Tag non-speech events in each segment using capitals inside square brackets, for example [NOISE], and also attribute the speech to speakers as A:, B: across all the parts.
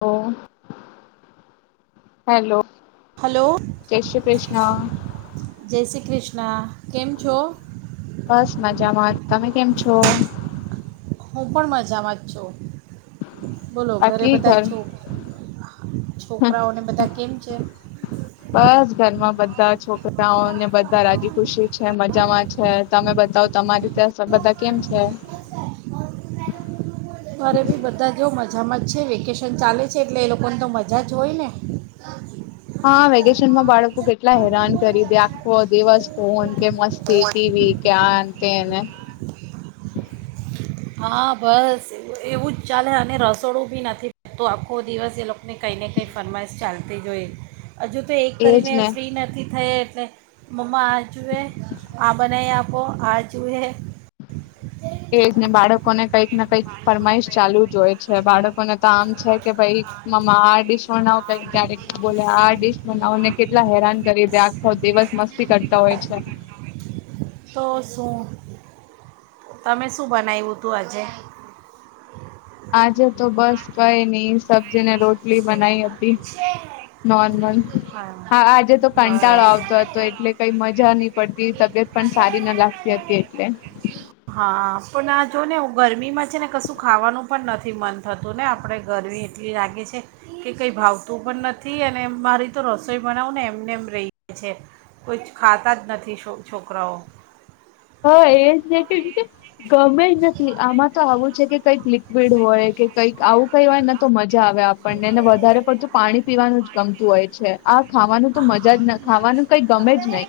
A: Hello, hello
B: hello
A: જય શ્રી કૃષ્ણ!
B: જય શ્રી કૃષ્ણ! કેમ છો
A: બસ મજામાં, તમે કેમ છો?
B: હું પણ મજામાં જ છું. બોલો, ઘરે
A: બાકી
B: બધા
A: ઘર
B: છો છોકરાઓને બધા કેમ છે?
A: બસ ઘરમાં બધ ધા છોકર રાઓ ને બધા રાજી ખુશી છે, મજામાં. છે, તમે બતાવ તમારી ત્યા બધા કેમ છે?
B: મારે ભી બધા જો મજામાં જ છે, વેકેશન ચાલે છે એટલે એ લોકોને તો મજા જ હોય ને.
A: હા, વેકેશનમાં બાળકો કેટલા હેરાન કરી દે આખો દિવસ ફોન કે મસ્તી, ટીવી, [UNINTELLIGIBLE] તેને
B: હા, બસ એવુંજ ચાલે અને રસોડું બી નથી, તો આખો દિવસ એ લોકોને કંઈ ને કંઈ ફરમાઈશ ચાલતીજ હોય. હજુ તો એક
A: એજ
B: કરીને
A: ને
B: ફ્રી નથી થઈ એટલે મમ્મા આ જોુએ, આ બનાઈ આપો, આજુએ.
A: એ ને બાળકોને કાઈક ના કાઈક ફરમાઈશ ચાલુ જ હોય છે. બાળકોને તો આમ છે કે ભાઈ મમ્મા આ ડીશ બનાવો કાઈક ક્યારેક બોલે આ ડીશ બનાવો ને કેટલા હેરાન કરી દે આખો દિવસ મસ્તી કરતા હોય છે.
B: તો શું તમે શું બનાયું તું આજે?
A: આજે તો બસ કઈ નહી. સબ્જી ને રોટલી બનાવી
B: હા
A: હતી નોર્મલ. હા આજે તો કંટાળો
B: બસ
A: આવતો હતો એટલે કઈ મજા નહી પડતી, તબિયત પણ સારી ના લાગતી હતી એટલે.
B: હા પણ આ જો ને ગરમીમાં છે ને કશું ખાવાનું પણ નથી મન થતું ને આપણે ગરમી એટલી લાગે છે કે કંઈ ભાવતું પણ નથી અને મારી તો રસોઈ બનાવું ને એમને એમ રહીએ છે. કુછ ખાતા જ નથી છો છોકરાઓ.
A: હા એ જ ને કેમ કે ગમે જ નથી આમાં તો આવું છે કે કંઈક લિક્વિડ હોય કે કંઈક આવું કઈ હોય તો મજ જા આવે આપણને અને વધારે પડતું પાણી પીવાનું જ ગમતું હોય છે. આ ખાવાનું તો મજા જ ના ખાવાનું કઈ ગમે જ નહી.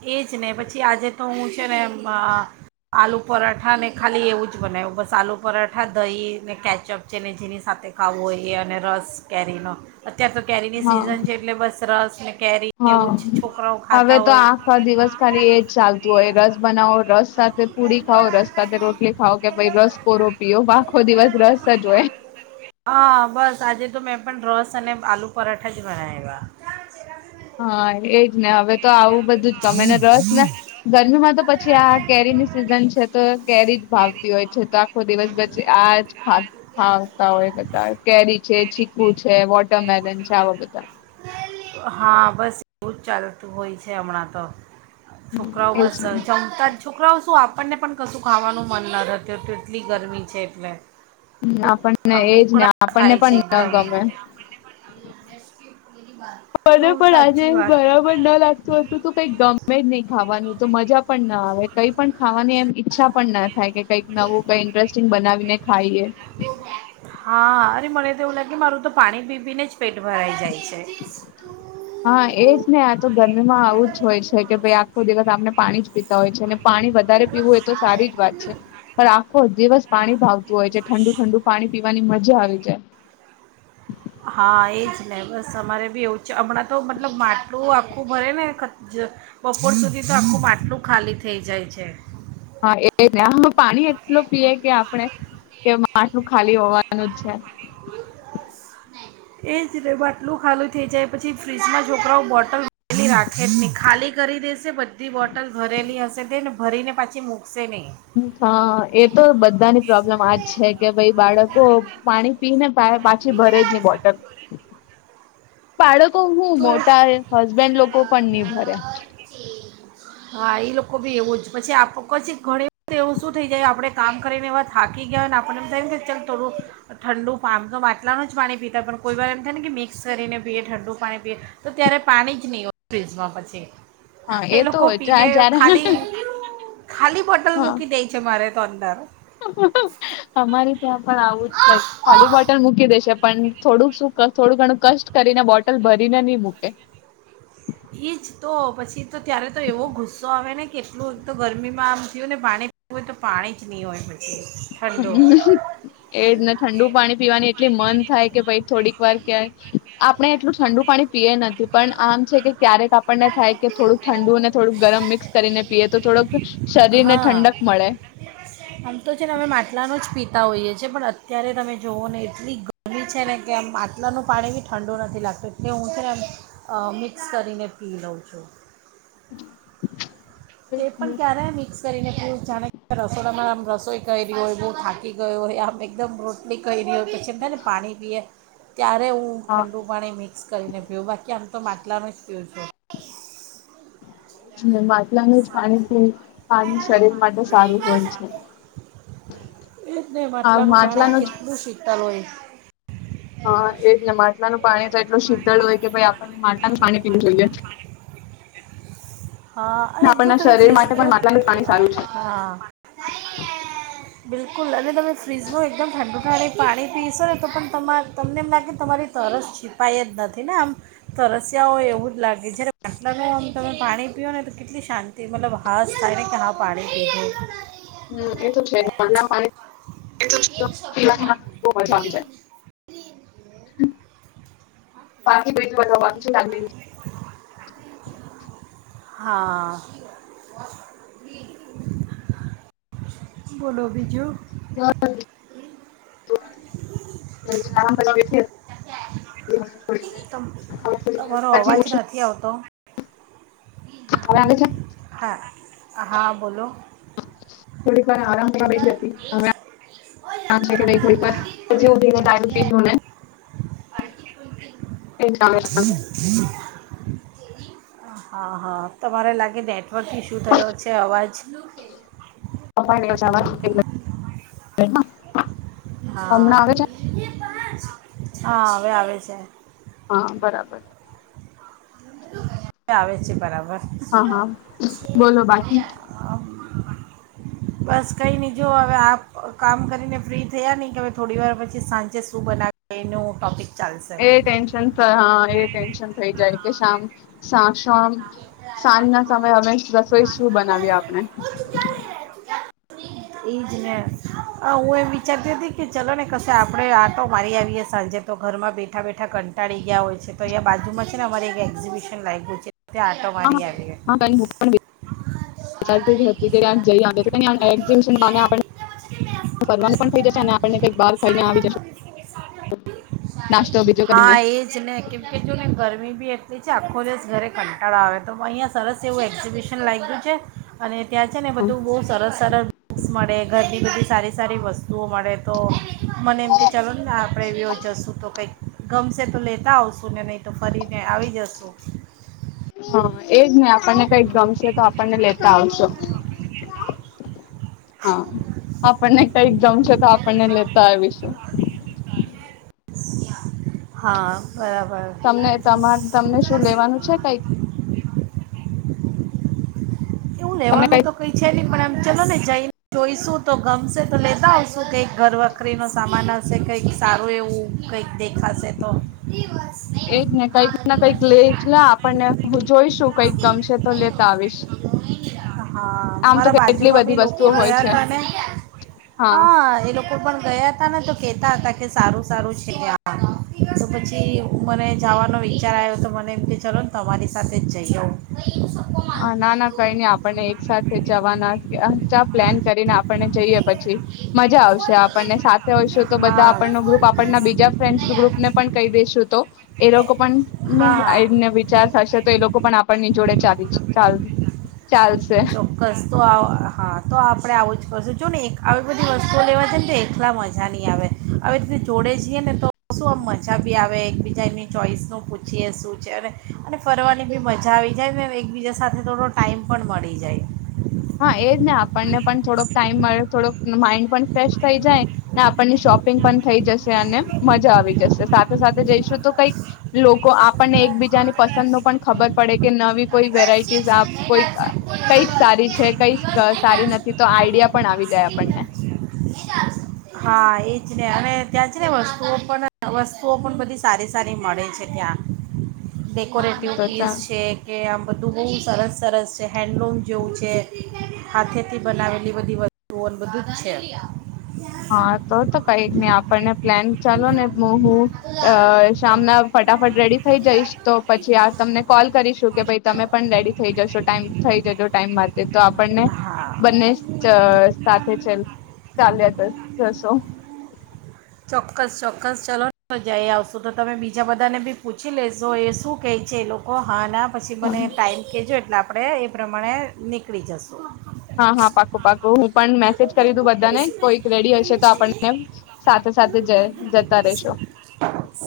B: એ જ ને પછી આજે તો હું છે ને આલુ પરાઠા ને ખાલી એવું જ બનાવ્યું બસ આલુ પરાઠા દહી ને કેચઅપ છે ને જેની સાથે ખાવું હોઈ એ અને રસ કેરીનો... ત્યાં તો કેરીની
A: હા
B: સીજન...
A: હા
B: જ છોકરાઓ
A: હવે
B: ખાતા
A: તો
B: હોય
A: આખો દિવસ ખાલી એજ ચાલતું હોય રસ બનાવો રસ સાથે પૂડી ખાઓ રસ સાથે રોટલી ખાઓ કે ભ રસ કોરો પીઓ આખો દિવસ રસ જ હોય.
B: અનેને આલુ પરાઠા જે... બબ [UNINTELLIGIBLE]
A: હા એજ ને હવે. તો આવું બધું જ ગમે ને રસ ને ગરમીમાં તો પછી આ કેરીની સિઝન છે તો કેરી જ ભાવતી હોય છે તો આખો દિવસ પછી આ જ ખાવતા હોય બધા કેરી છે ચીકુ છે વોટરમેલન છે આવા બધા.
B: બનાવ્યા હા બસ એવું જ ચાલ હોય છે અમણા તો છોકરાઓ
A: એજ
B: બસ જમતા જ છોકરાઓ શું આપ આપણને પણ કશું ખાવાનું મન ન રહેત તેટલી ગરમી છે એટલે ઉક
A: આપણને
B: આમ
A: એજ ને
B: ઉકળાટ
A: આપણને
B: થાય છે
A: પણ ન ગમે.
B: એકદમ તો સાચી વાત
A: બર ન લાગતું હતું તો કઈ ગમે જ નહી ખાવાનું તો મજા પણ ના આવે કઈ પણ ખાવાની એમ ઈચ્છા પણ ના થાય કે કંઈક નવું કઈ ઇન્ટરેસ્ટિંગ બનાવીને ખાઈએ.
B: હા અરે મને એવું લાગે મારું તો પાણી પી પીને જ પેટ ભરાઈ જાય છે
A: હા એજ ને આ તો ગરમીમાં આવું જ હોય છે કે ભાઈ આખો દિવસ આપને પાણીજ પીતા હોય છે ને પાણી વધારે પીવું એ તો સારી જ વાત છે પણ આખો દિવસ પાણી ભાવતું હોય છે ઠંડુ-ઠંડુ પાણી પીવાની મજા આવે. જ
B: હા એજ ને બસ અમારે બી એવું જ હમણાં તો મતલબ માટલું આ આખું ભરે ને બપોર સુધી તો આખું માટલું ખાલી થઈ જાય છે.
A: હા એજ ને પાણી એટલું પીએ કે આપણે કે માટલું ખાલી હોવાનું જ છે.
B: એજ મટલું ખાલી થઇ જાય પછી ફ્રીજમાં છોકરાઓ બોટલ ભરેલી રાખે જ નહી ખાલી કરી દેશે બધી બોટલ ભરેલી હશે તેને ભરીને પાછી મૂકશે નહી.
A: હા એ તો બધાની પ્રોબ્લેમ આજ છે કે ભાઈ બાળકો પાણી પીને પાછી ભરે જ નહી બોટલ. બાળક તુહું
B: તો
A: મોટા હસબેન્ડ લોકો પણ નિ ભરે.
B: હા એ લોકો ભી એવું જ પછી આપ પછી ઘણી એવું શું થઈ જાય આપડે કામ કરીને એવા થાકી ગયા હોયને આપણને એમ થાય ને કે ચાલ થોડું ઠંડુ પામ તો માટલાનું જ પાણી પીતા હોય પણ કોઈ વાર એમ થાય ને કે મિક્સ કરીને પીએ ઠંડુ પાણી તો ત્યારે પાણી જ નહી હોય ફિજમાં પછી.
A: હા એ તો
B: લોકો
A: હોય છે
B: પીને
A: જ્યા જ્યારે
B: ખાલી ખાલી બોટલ
A: હા
B: મૂકી દે છે મારે તો અંદર
A: અમારે ત્યાં પણ આવું જ છે ખાલી બોટર મૂકી દેશે પણ થોડુંક શું ક થોડું ઘણું કષ્ટ કરીને બોટલ ભરીને નહી મૂકે.
B: ઈજ તો પછી તો ત્યારે તો એવો ગુસ્સો આવે ને કેટલું એક તો ગરમીમાં આમ થયું ને પાણી પીવું હોય તો પાણી જ નહીં હોય પછી.
A: એ
B: ઠંડુ
A: જ ને ઠંડુ પાણી પીવાની એટલી મન થાય કે ભઈ થોડીક વાર ક્યાંય આપણે એટલું ઠંડુ પાણી પીએ નથી પણ આમ છે કે ક્યારેક આપણને થાય કે થોડુંક ઠંડુ ને થોડુંક ગરમ મિક્સ કરીને પીએ તો થોડુંક શરીર ને
B: હા
A: ઠંડક મળે.
B: આમ તો છે ને અમે મા લાનું જ પીતા હોઈએીએ પણ અત્યારે તમે જુઓ ને એટલી ગરમી છે ને કે આમ માટલાનું પાણી બી ઠંડુ નથી લાગતું એટલે હું છે ને એમ મિક્સ કરીને પી લઉં છું. તે પણ ક્યારે મિક્સ કરી ને પીઉ જાણે રસોડામાં આમ રસો કોઈ કયરી હોય બહુ થાકી ગયો હોય આમ એકદમ રોટલી કયરી હોય. પછી એમ થાય ને પાણી પીએ ત્યારે હું
A: હા
B: ઠંડુ પાણી મિક્સ કરીને પીઉં બાકી આમ તો માટલાનું જ પીઉં છું.
A: [UNINTELLIGIBLE] લાનું જ પાણી પીઉં પાણી શરીર માટે સારું હોય છે.
B: ઈ જ ને માટલાનું પાણી કેટલું શીતલ હોય.
A: હ એજ ને માટલાનું પાણી તો એટલું શીતળ હોય કે ભાઈ આપણને માટલાનું પાણી પીવું જોઈએ.
B: હા અને જો
A: આપણના
B: તમે
A: શરીર
B: ફ્રીઝ
A: માટે
B: તો
A: પણ માટલાનું પાણી સારું છે
B: હા બિલકુલ અને તમે ફ્રીઝમાં એકદમ ઠંડુ પાણી પાણી પીશો ને તો પણ તમા તમને એમ લાગે તમારી તરસ છીપાઈ જ નથી ને આમ તરસિયા હોય એવું જ લાગે જ્યારે માટલાનું આમ તમે પાણી પીઓ ને તો કેટલી શાંતિ મતલબ હાસ થાય ને કે હા પાણી પીધું.
A: હમ એ તો છે જ માટલાના પાણી
B: એ તો છે જ સબકો
A: પીવાની
B: મારુ [INAUDIBLE]
A: બહુ મજા આવી જાય બાકી [INAUDIBLE] બધા બાકી છે
B: હા બોલો બીજું
A: રહ્યું પછી ઉઠી હવે
B: [INAUDIBLE] તમ તમારો અવાજ નથી આવતો
A: અમારે છેન
B: હા હા બોલો
A: થોડીક વાર આરામ કરવા બેઠી હતી હવે કામ છે કે નહીં થોડીક વાર [INAUDIBLE] કેવું ચાલે છે બધું
B: હા હહ તમારે લાગે નેટ વર્ક ઇસ્યુ થયો છે અવાજ નું તેલ
A: તમારે અચાનક એટલે એમજ
B: હા [INAUDIBLE] હા અવે આવે છે
A: હહ બરાબર
B: આવે છે બરાબર
A: હહ હહ બોલો બાકી
B: બસ કઈ નહીં જો હવે આપ કામ કરીને ફ્રી થયા નહી કે હવે થોડી વાર પછી સાંજે શું બનાવે એનું ટોપિક
A: એ ટેન્શન હહ એ ટેન્શન થઈ જાય કે શામ સાસ સાંજ સાંજ ના સમયે હવે રસોઈ શું બનાવીએ આપણે
B: ઈ જ ને અ હું એમ વિચારતી હતી કે ચલો ને કશે આપડે આટો મારી આવીએે સાંજે તો ઘરમાં બેઠા બેઠા કંટાળી ગયા હોય છે તો અહીયા બાજુમાં છે ને અમારે એક એક્ઝિબિશન લાગ્યું છે ત્યાં આટો મારી આવીએ હા
A: [UNINTELLIGIBLE]
B: તે છે આખોદિવસ ઘરે. કંટાળા આવે તો અહીંયા સરસ એવું એક્ઝિબિશન લાગ્યું છે અને ત્યાં છે ને બધું બહુ સરસ સરસ બુક્સ મળે ઘરની બધી. સારી સારી વસ્તુઓ મળે તો મને એમ કે ચાલો ને આપણે બેયો જશું તો કંઈક ગમશે તો લેતા આવશું ને નહીં તો ફરીને આવી જશું.
A: હા એજ ને આપણને કઈક ગમશે તો આપણને લેતા આવશો હા આપણને કઈક ગમશે તો આપણને લેતા આવીશું.
B: હા. બરાબર
A: તમને તમા તમને શું લેવાનું. આવું છે કંઈક
B: એવું લેવાનું
A: કઈક
B: તો કઈ છે નહી પણ આમ ચલો ને જઈન. જોઈશું તો ગમશે તો લેતા આવશું કઈક ઘરવખરીનો સામાન હશે કઈક સારું એવું કઈક દેખાશે તો.
A: એજ ને કંઈક ને કંઈક લે એટલા આપણને હું જોઈશું કંઈક ગમશે તો લેતા આવીશ.
B: હા
A: આમ તો
B: મારા
A: કેટલી
B: બાજુમાં
A: બધી
B: બી લોકો
A: વસ્તુઓ હોય છે
B: ગયા હતા. હા એ લોકો પણ ગયા હતા ને તો કેતા હતા કે સારું સારું છે કે આ તો પછી મને જાવાનો વિચાર આવ્યો તો મને એમ કે ચલો ને તમારી સાથે જ જઈ આવું.
A: હા ના ના કઈ નઈ આપણને એક સાથે જવાના ચા પ્લેન કરીને આપણને જઈએ પછી મજા આવશે. આપણને સાથે હોઈશું તો બધા
B: હા
A: આપણનો ગ્રુપ આપણના બીજા ફ્રેન્ડસ ગ્રુપ ને પણ કહી દઈશું તો. એ લોકો પણને ઉમ
B: હા
A: આ રીતે વિચાર થાશે તો એ લોકો પણ આપણની જોડે ચલી
B: ચોક્કસ તો આ હા તો આ આપડે આવું જ કરશું જો ને એક આવી બધી વસ્તુઓ લેવા છે ને તો એકલા મજા નહી આવે આવી રીતે જોડે જીએ ને તો આવે એકી બીજ. જે એમની ચોઈસનું પૂછીએ શું છે અને અને ફરવાની બી મજા આવી જાય અને એકબીજા સાથે થોડો ટાઈમ પણ મળી જાય.
A: હા એજ ને આપણને પણ થોડોક ટાઈમ મળ્યો થોડોક માઈન્ડ પણ ફ્રેશ થઈ જાય ને આપણની શોપિંગ પણ થઈ જશે અને મજા આવી જશે સાથે સાથે જઈશું તો કઈક લોકો આપણને એકબીજાની પસંદનું પણ ખબર પડે કે નવી કોઈ વેરાઇટીસ આ કોઈક કઈક સારી છે. જે કઈક સારી નથી તો આઈડિયા પણ આવી જાય આપણને.
B: હા એજ ને અને ત્યાં છે ને વસ્તુઓ પણ વસ્તુઓ પણ બધી સારી સારી મળે છે ત્યાં.
A: હા
B: ડેકોરેટિવ
A: તો
B: પીસ
A: ચાલ
B: છે કે આમ બધું બહુજ તરસ. સરસ છે. હેન્ડલૂમ જેવું છે. હાથેથી બનાવેલી બધી વતુઓ ને બધું જ છે.
A: હા તો તો કઈ જ નહી આપણને પ્લેન ચાલો ને હું હું અ શામના ફટાફટ રેડી થઈ જઈશ તો પછી આ તમને કોલ કરીશું કે ભાઈ તમે પણ રેડી થઈ જશો ટાઈમ થઈ જજો. ટાઈમ માતે તો આપ આપણને
B: છે હા
A: બંને ચ સાથે ચલ ચાલ્યા જસો.
B: ચોક્કસ ચોક્કસ ચલો જઈ આવશો તો તમે બીજા બધાને બી પૂછી લેશો એ શું કેહે છે એ લોકો હા ના પછી મને
A: હા
B: ટાઈમ કહેજો એટલે આપ આપણે એ પ્રમાણે નીકળી જશું.
A: હા હા પાક્કુ પાક્કુ હું પણ મેસેજ કરી દવ બધાને કોઈક રેડી હશે તો આપણને સાથે સાથે જતા રેશો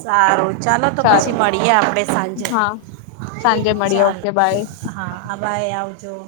B: સારું ચાલો તો પછી
A: સારું
B: મળીએ આપડે સાંજે
A: હા સાંજે મળીએ
B: ચાલો
A: ઓકે બાય
B: હા આ બાઈ આવજો. તો [INAUDIBLE]